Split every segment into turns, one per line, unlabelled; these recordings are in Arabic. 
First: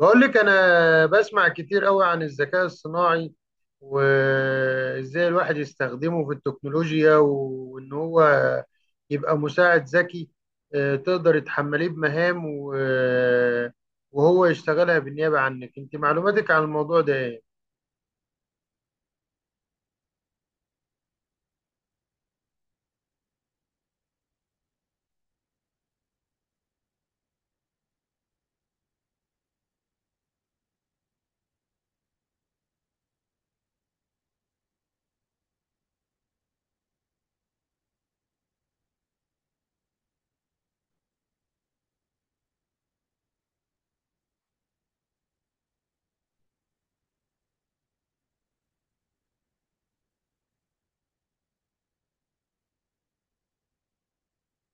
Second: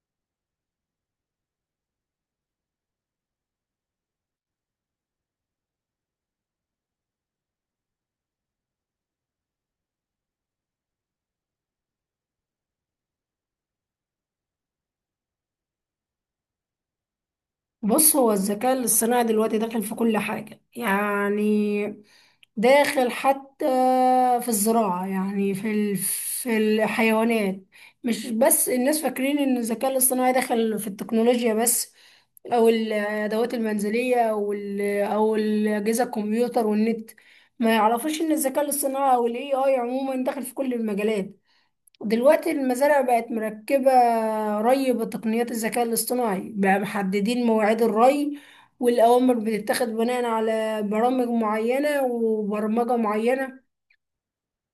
بقول لك انا بسمع كتير قوي عن الذكاء الصناعي، وازاي الواحد يستخدمه في التكنولوجيا، وان هو يبقى مساعد ذكي. تقدر تحمليه بمهام وهو يشتغلها بالنيابة عنك. انت معلوماتك عن الموضوع ده ايه؟
بص، هو الذكاء الاصطناعي دلوقتي داخل في كل حاجة. يعني داخل حتى في الزراعة. يعني في الحيوانات. مش بس الناس فاكرين ان الذكاء الاصطناعي داخل في التكنولوجيا بس، او الادوات المنزلية، او الاجهزة الكمبيوتر والنت. ما يعرفوش ان الذكاء الاصطناعي او الاي اي عموما داخل في كل المجالات. دلوقتي المزارع بقت مركبة ري بتقنيات الذكاء الاصطناعي، بقى محددين مواعيد الري، والأوامر بتتاخد بناء على برامج معينة وبرمجة معينة،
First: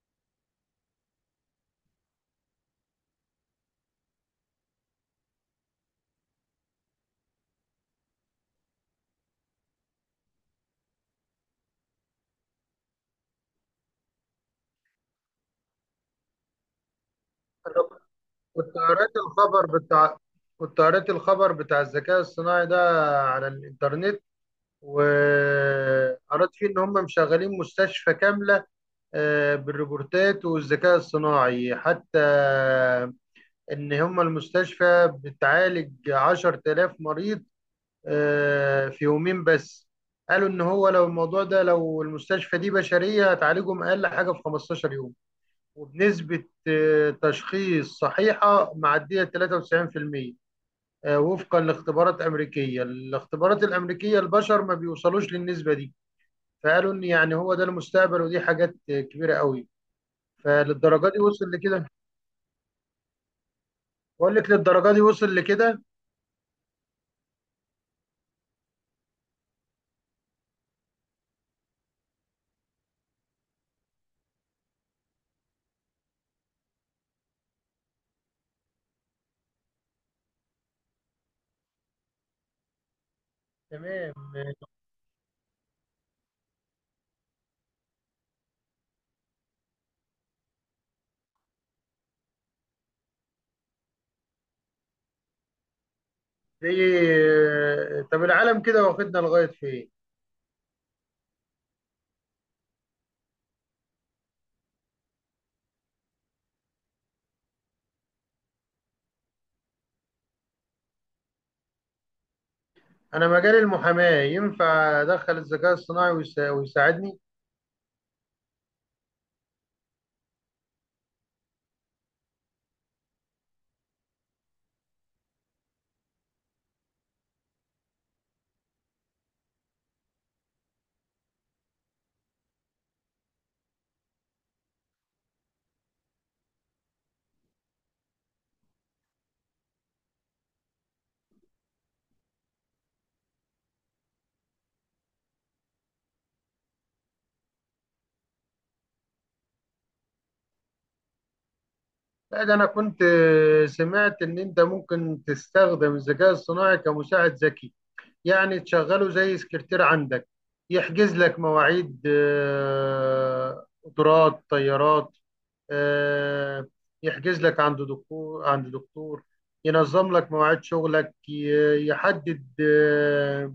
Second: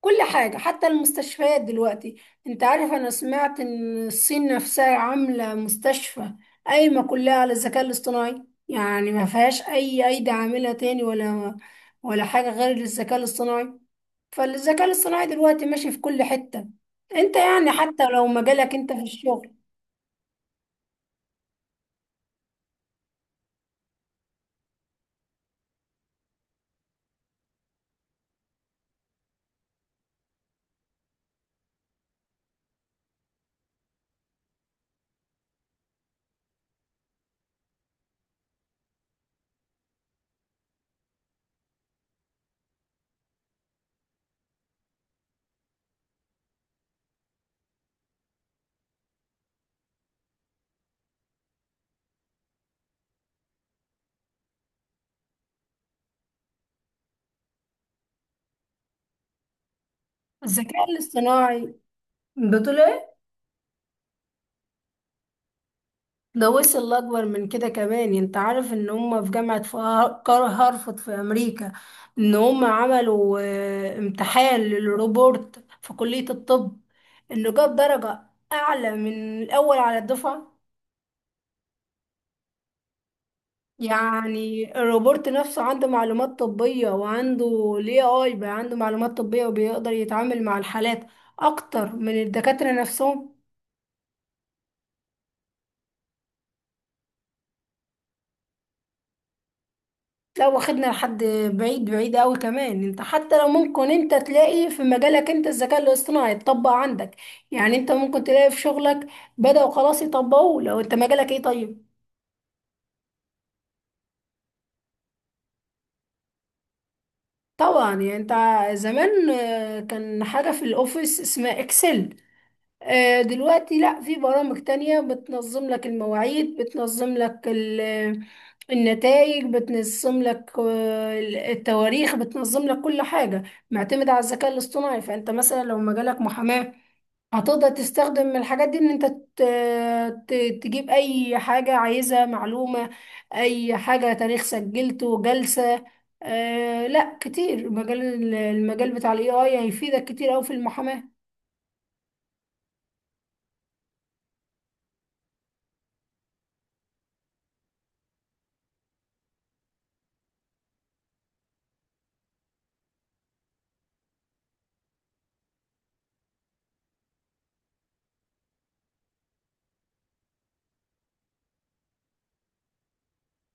كل حاجة. حتى المستشفيات دلوقتي، انت عارف انا سمعت ان الصين نفسها عاملة مستشفى قايمة كلها على الذكاء الاصطناعي. يعني ما فيهاش اي ايدي عاملة تاني، ولا حاجة غير الذكاء الاصطناعي. فالذكاء الاصطناعي دلوقتي ماشي في كل حتة. انت يعني
أنا
حتى لو مجالك
كنت
انت في
قرأت
الشغل.
الخبر بتاع كنت قرأت الخبر بتاع الذكاء الصناعي ده على الانترنت، وقرأت فيه ان هم مشغلين مستشفى كاملة، بالروبوتات والذكاء الصناعي حتى. إن هم المستشفى بتعالج 10,000 مريض، في يومين بس. قالوا إن هو لو الموضوع ده لو المستشفى دي بشرية هتعالجهم أقل حاجة في 15 يوم، وبنسبة تشخيص صحيحة معدية 93%، وفقا لاختبارات أمريكية. الاختبارات الأمريكية البشر ما بيوصلوش للنسبة دي. فقالوا إن يعني هو ده المستقبل، ودي حاجات كبيرة قوي،
الذكاء
فللدرجه دي وصل
الاصطناعي
لكده.
بطول،
بقول لك للدرجه دي وصل لكده.
ده وصل لأكبر من كده كمان. يعني انت عارف ان هم في جامعة هارفارد في امريكا، ان هم عملوا امتحان للروبورت في كلية الطب، انه جاب درجة اعلى من الاول على الدفعة.
تمام.
يعني الروبورت نفسه عنده معلومات طبية، وعنده ال AI بقى عنده معلومات طبية، وبيقدر يتعامل مع الحالات اكتر من الدكاترة نفسهم.
زي طب العالم كده واخدنا لغايه فين؟
لو واخدنا لحد بعيد بعيد قوي كمان، انت حتى لو ممكن انت تلاقي في مجالك انت الذكاء الاصطناعي يتطبق عندك. يعني انت ممكن تلاقي في شغلك بدأوا خلاص يطبقوه. لو انت مجالك ايه؟ طيب،
انا مجال المحاماه ينفع ادخل الذكاء الصناعي ويساعدني؟
طبعا. يعني انت زمان كان حاجة في الاوفيس اسمها اكسل. دلوقتي لا، في برامج تانية بتنظم لك المواعيد، بتنظم لك النتائج، بتنظم لك التواريخ، بتنظم لك كل حاجة، معتمدة على الذكاء الاصطناعي. فانت مثلا لو مجالك محاماة، هتقدر تستخدم الحاجات دي ان انت تجيب اي حاجة عايزها، معلومة، اي حاجة، تاريخ سجلته، جلسة. آه لا، كتير مجال، المجال بتاع الاي اي هيفيدك كتير اوي في المحاماة.
لا، ده انا كنت سمعت ان انت ممكن تستخدم الذكاء الصناعي كمساعد ذكي. يعني تشغله زي سكرتير عندك، يحجز لك مواعيد قطارات طيارات، آه، يحجز لك عند دكتور، ينظم لك مواعيد شغلك، يحدد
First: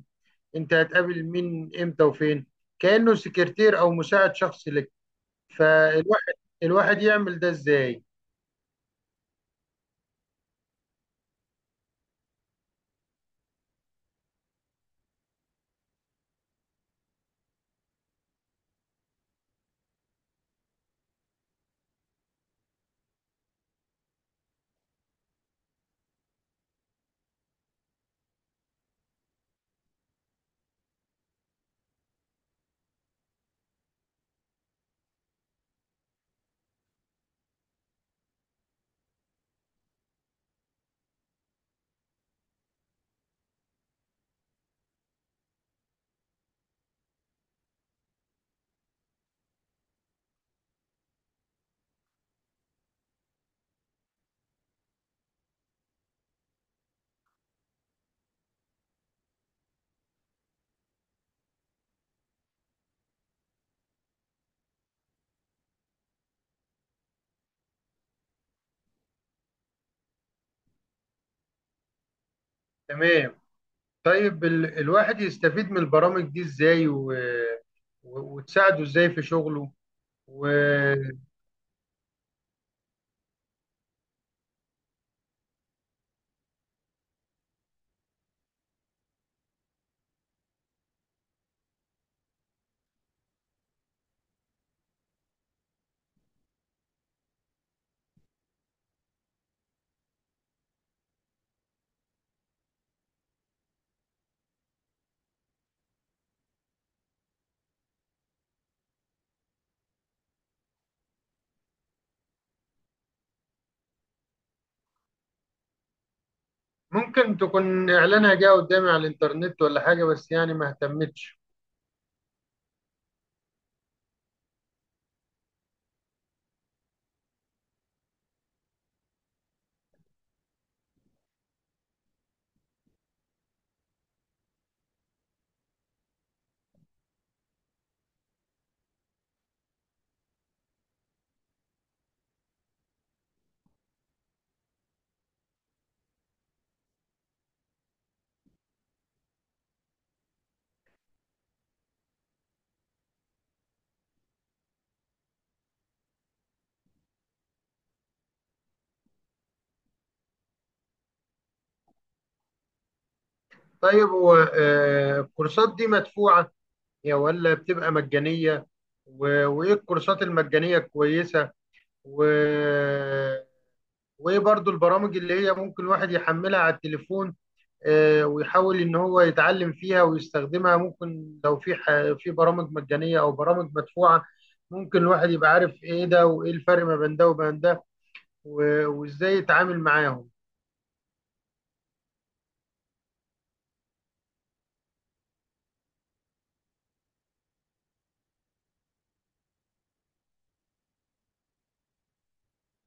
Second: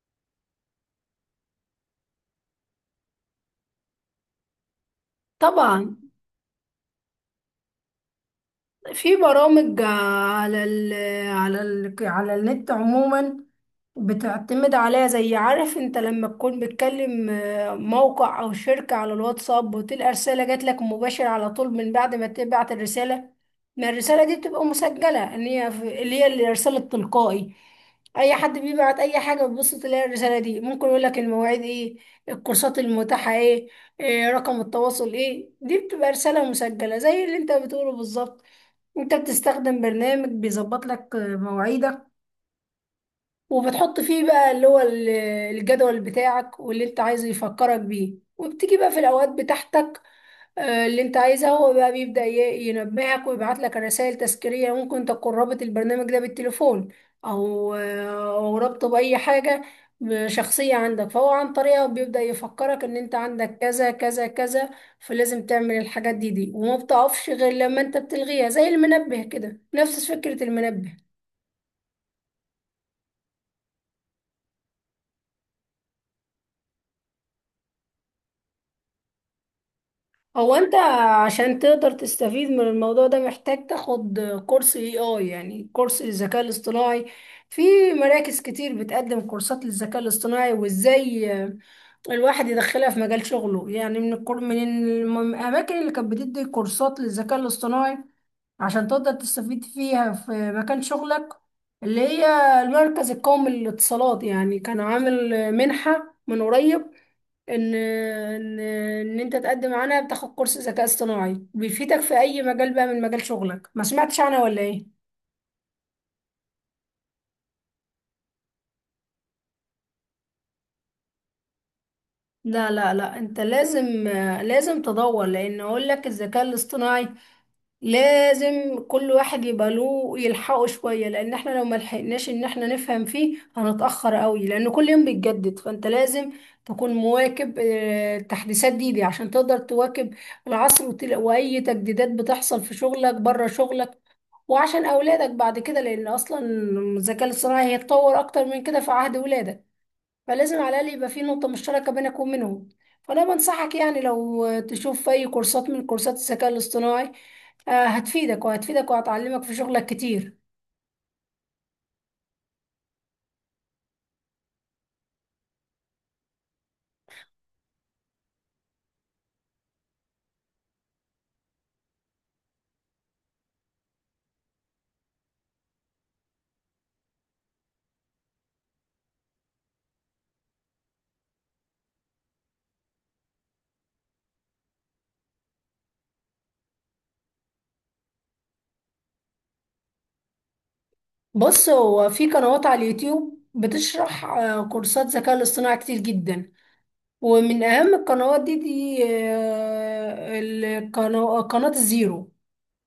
انت هتقابل مين امتى وفين. كأنه سكرتير او مساعد شخصي لك.
طبعا
فالواحد الواحد يعمل ده ازاي؟
في برامج على النت عموما بتعتمد عليها. زي، عارف انت لما تكون بتكلم موقع او شركة على الواتساب، وتلقى رسالة جات لك مباشر على طول من بعد ما تبعت الرسالة؟ ما الرسالة دي بتبقى مسجلة ان هي اللي هي الرسالة التلقائي. اي حد بيبعت اي حاجة بتبص تلاقي الرسالة دي، ممكن يقول لك المواعيد ايه، الكورسات المتاحة ايه، إيه رقم التواصل، ايه، دي بتبقى رسالة مسجلة زي اللي انت بتقوله بالظبط. انت بتستخدم برنامج بيظبط لك مواعيدك، وبتحط فيه بقى الجدول بتاعك، واللي انت عايزه يفكرك بيه، وبتيجي بقى في الاوقات بتاعتك اللي انت عايزها. هو بقى بيبدأ ينبهك ويبعت لك رسائل تذكيرية. ممكن تكون رابط البرنامج ده بالتليفون، او او رابطه بأي حاجة شخصية عندك، فهو عن طريقها بيبدأ يفكرك ان انت عندك كذا كذا كذا، فلازم تعمل الحاجات دي، وما بتقفش غير لما انت بتلغيها، زي المنبه كده، نفس فكرة المنبه.
تمام. طيب الواحد يستفيد من البرامج دي ازاي وتساعده ازاي في شغله؟
انت
وممكن
عشان تقدر تستفيد من الموضوع ده، محتاج تاخد كورس اي اي، يعني كورس الذكاء الاصطناعي. في مراكز كتير بتقدم كورسات للذكاء الاصطناعي، وازاي الواحد يدخلها في مجال شغله. يعني من الكور من الم- الاماكن اللي كانت بتدي كورسات للذكاء الاصطناعي عشان تقدر تستفيد فيها في مكان شغلك، اللي هي المركز القومي للاتصالات. يعني كان عامل منحة من قريب، ان انت تقدم عنها بتاخد كورس ذكاء اصطناعي بيفيدك في اي مجال بقى من مجال شغلك. ما سمعتش عنها ولا ايه؟
تكون إعلانها جه قدامي على الإنترنت ولا حاجة، بس يعني ما اهتمتش.
لا لا لا، انت لازم، لازم تدور. لان اقول لك، الذكاء الاصطناعي لازم كل واحد يبقى له يلحقه شوية، لان احنا لو ما لحقناش ان احنا نفهم فيه هنتأخر قوي، لان كل يوم بيتجدد. فانت لازم تكون مواكب التحديثات دي عشان تقدر تواكب العصر، واي تجديدات بتحصل في شغلك بره شغلك، وعشان اولادك بعد كده، لان اصلا الذكاء الاصطناعي هيتطور اكتر من كده في عهد ولادك، فلازم على الاقل يبقى في نقطه مشتركه بينك وبينهم. فانا بنصحك يعني لو تشوف اي كورسات من كورسات الذكاء الاصطناعي، هتفيدك وهتفيدك وهتعلمك في شغلك كتير.
طيب هو الكورسات دي مدفوعة يا ولا بتبقى مجانية؟ وإيه الكورسات المجانية الكويسة؟ و... وإيه برضو البرامج اللي هي ممكن الواحد يحملها على التليفون، ويحاول إن هو يتعلم فيها ويستخدمها؟ ممكن لو في في برامج مجانية أو برامج مدفوعة، ممكن الواحد يبقى عارف إيه ده وإيه الفرق ما بين ده وبين ده، وازاي يتعامل معاهم.
بص، هو في قنوات على اليوتيوب بتشرح كورسات ذكاء الاصطناعي كتير جدا. ومن اهم القنوات دي قناه الزيرو.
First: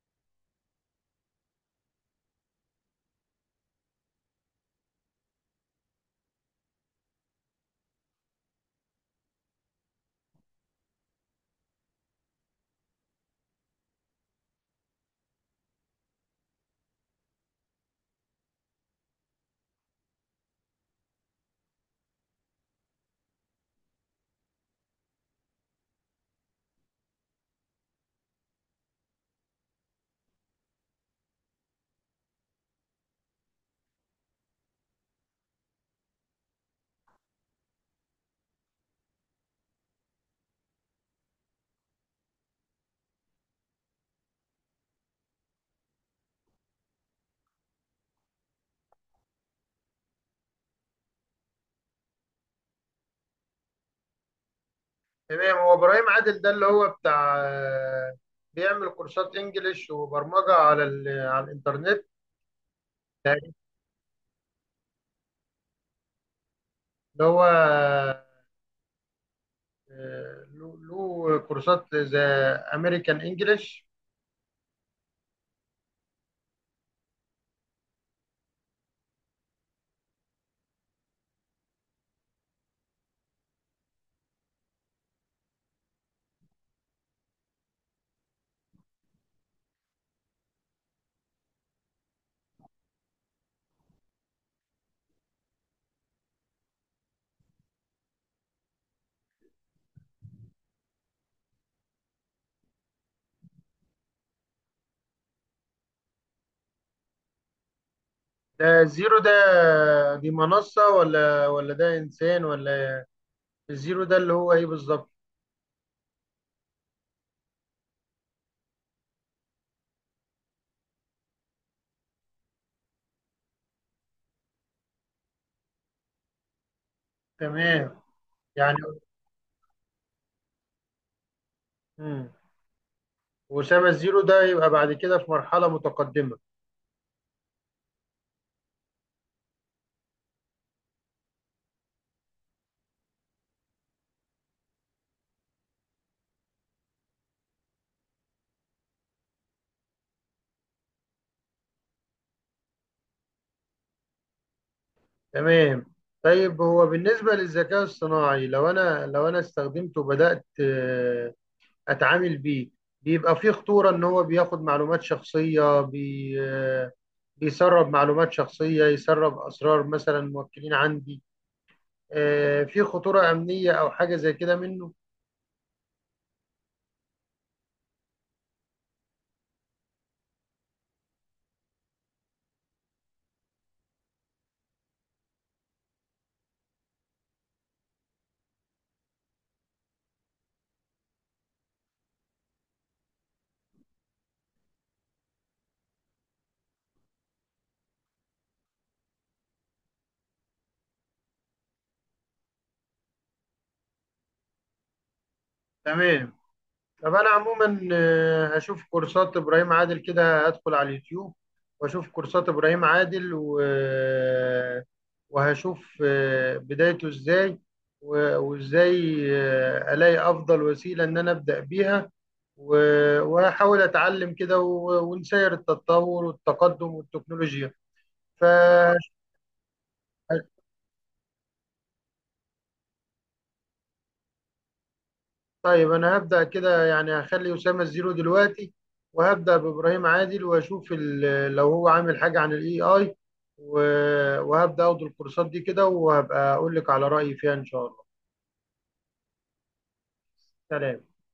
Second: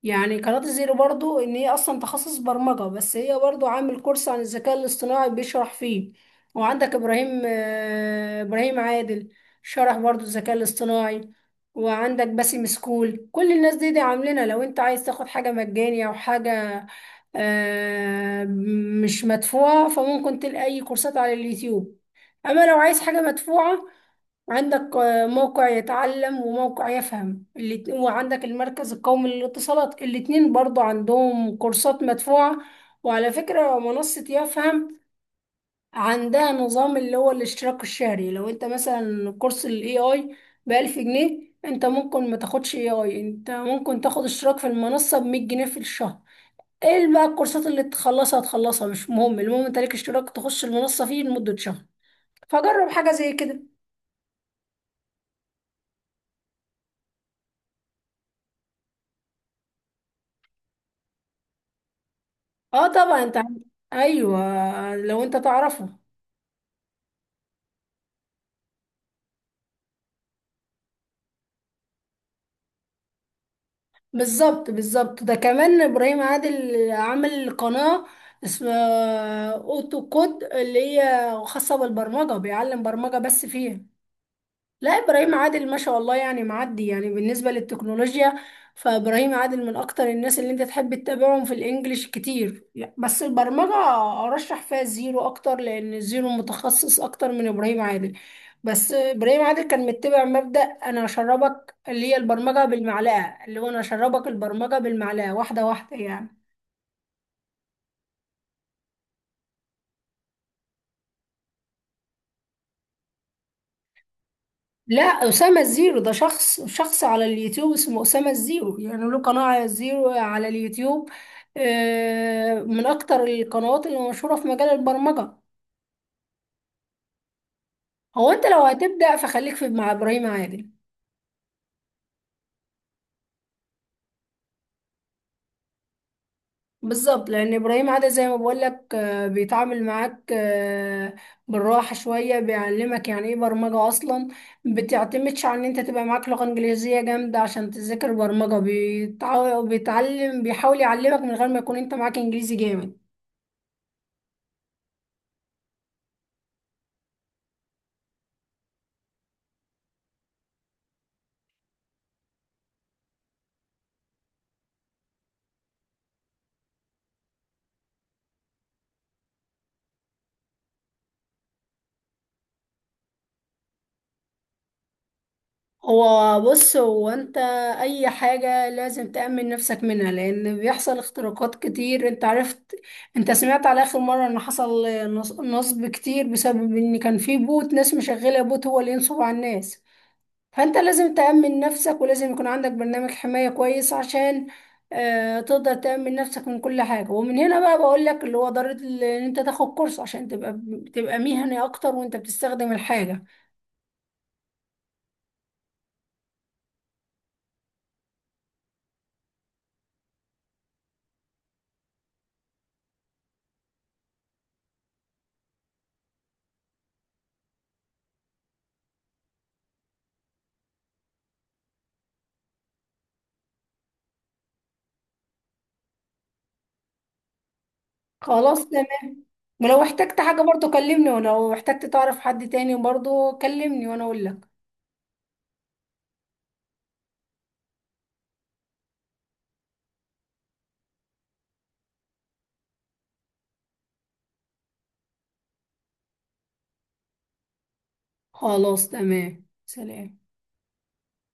يعني قناة الزيرو برضو ان هي اصلا تخصص برمجة، بس هي برضو عامل كورس عن الذكاء الاصطناعي بيشرح فيه. وعندك ابراهيم، ابراهيم عادل، شرح برضو الذكاء الاصطناعي. وعندك باسم سكول. كل الناس دي عاملينها. لو انت عايز تاخد حاجة مجانية او حاجة آه، مش مدفوعة، فممكن تلاقي اي كورسات على اليوتيوب. اما لو عايز حاجة مدفوعة، عندك موقع يتعلم وموقع يفهم وعندك المركز القومي للاتصالات، الاتنين برضو عندهم كورسات مدفوعة. وعلى فكرة منصة يفهم عندها نظام اللي هو الاشتراك الشهري. لو انت مثلا كورس الاي اي ب1000 جنيه، انت ممكن ما تاخدش اي اي، انت ممكن تاخد اشتراك في المنصة ب100 جنيه في الشهر. ايه بقى الكورسات اللي تخلصها تخلصها، مش مهم، المهم انت ليك اشتراك تخش المنصة فيه لمدة شهر. فجرب حاجة زي كده.
تمام. هو ابراهيم عادل ده اللي هو بتاع بيعمل كورسات انجليش وبرمجه على على الانترنت؟
اه طبعا، ايوه لو انت تعرفه.
اللي هو له كورسات زي امريكان انجليش.
بالظبط بالظبط، ده كمان ابراهيم عادل عامل قناة اسمها اوتو كود اللي هي خاصة بالبرمجة، بيعلم برمجة بس فيها. لا، ابراهيم عادل ما شاء الله يعني معدي يعني بالنسبه للتكنولوجيا. فابراهيم عادل من اكتر الناس اللي انت تحب تتابعهم في الانجليش كتير. بس البرمجه ارشح فيها الزيرو اكتر، لان الزيرو متخصص اكتر من ابراهيم عادل. بس ابراهيم عادل كان متبع مبدأ انا اشربك، اللي هي البرمجه بالمعلقه، اللي هو انا اشربك البرمجه بالمعلقه واحده واحده يعني.
ده زيرو ده دي منصه ولا ده انسان ولا؟ الزيرو ده اللي هو ايه
لا،
بالظبط؟
أسامة الزيرو ده شخص، شخص على اليوتيوب اسمه أسامة الزيرو. يعني له قناة على الزيرو على اليوتيوب، من أكتر القنوات اللي مشهورة في مجال البرمجة.
تمام.
هو أنت لو
يعني
هتبدأ فخليك في مع إبراهيم عادل.
مم. وأسامة الزيرو ده يبقى بعد كده في مرحله متقدمه.
بالظبط، لأن إبراهيم عادل زي ما بقول لك بيتعامل معاك بالراحة شوية، بيعلمك يعني إيه برمجة أصلا. بتعتمدش على إن أنت تبقى معاك لغة إنجليزية جامدة عشان تذاكر برمجة. بيتعلم، بيحاول يعلمك من غير ما يكون أنت معاك إنجليزي جامد.
تمام. طيب هو بالنسبة للذكاء الصناعي، لو أنا استخدمته وبدأت أتعامل بيه، بيبقى فيه خطورة إن هو بياخد معلومات شخصية، بي آه، بيسرب معلومات شخصية، يسرب أسرار مثلا موكلين عندي؟ في خطورة أمنية أو حاجة زي كده منه؟
بص، هو انت اي حاجة لازم تأمن نفسك منها، لان بيحصل اختراقات كتير. انت سمعت على اخر مرة ان حصل نصب كتير بسبب ان كان في بوت، ناس مشغلة بوت هو اللي ينصب على الناس. فانت لازم تأمن نفسك، ولازم يكون عندك برنامج حماية كويس عشان اه تقدر تأمن نفسك من كل حاجة. ومن هنا بقى بقول لك اللي هو ضرورة ان انت تاخد كورس عشان تبقى مهني اكتر وانت بتستخدم الحاجة.
تمام. طب انا عموما اشوف كورسات ابراهيم عادل كده. هدخل على اليوتيوب واشوف كورسات ابراهيم عادل و... آه، وهشوف بدايته ازاي، وازاي الاقي افضل وسيلة ان انا ابدا بيها، وهحاول اتعلم كده، ونسير التطور والتقدم والتكنولوجيا. ف
خلاص، ولو احتجت حاجة برضو كلمني، ولو احتجت تعرف حد تاني برضو كلمني وانا اقول لك.
طيب انا هبدأ كده. يعني هخلي أسامة الزيرو دلوقتي، وهبدأ بإبراهيم عادل واشوف لو هو عامل حاجة عن الاي اي، وهبدأ اخد الكورسات دي كده، وهبقى اقول لك على رأيي فيها ان شاء الله.
خلاص، تمام، سلام.
سلام.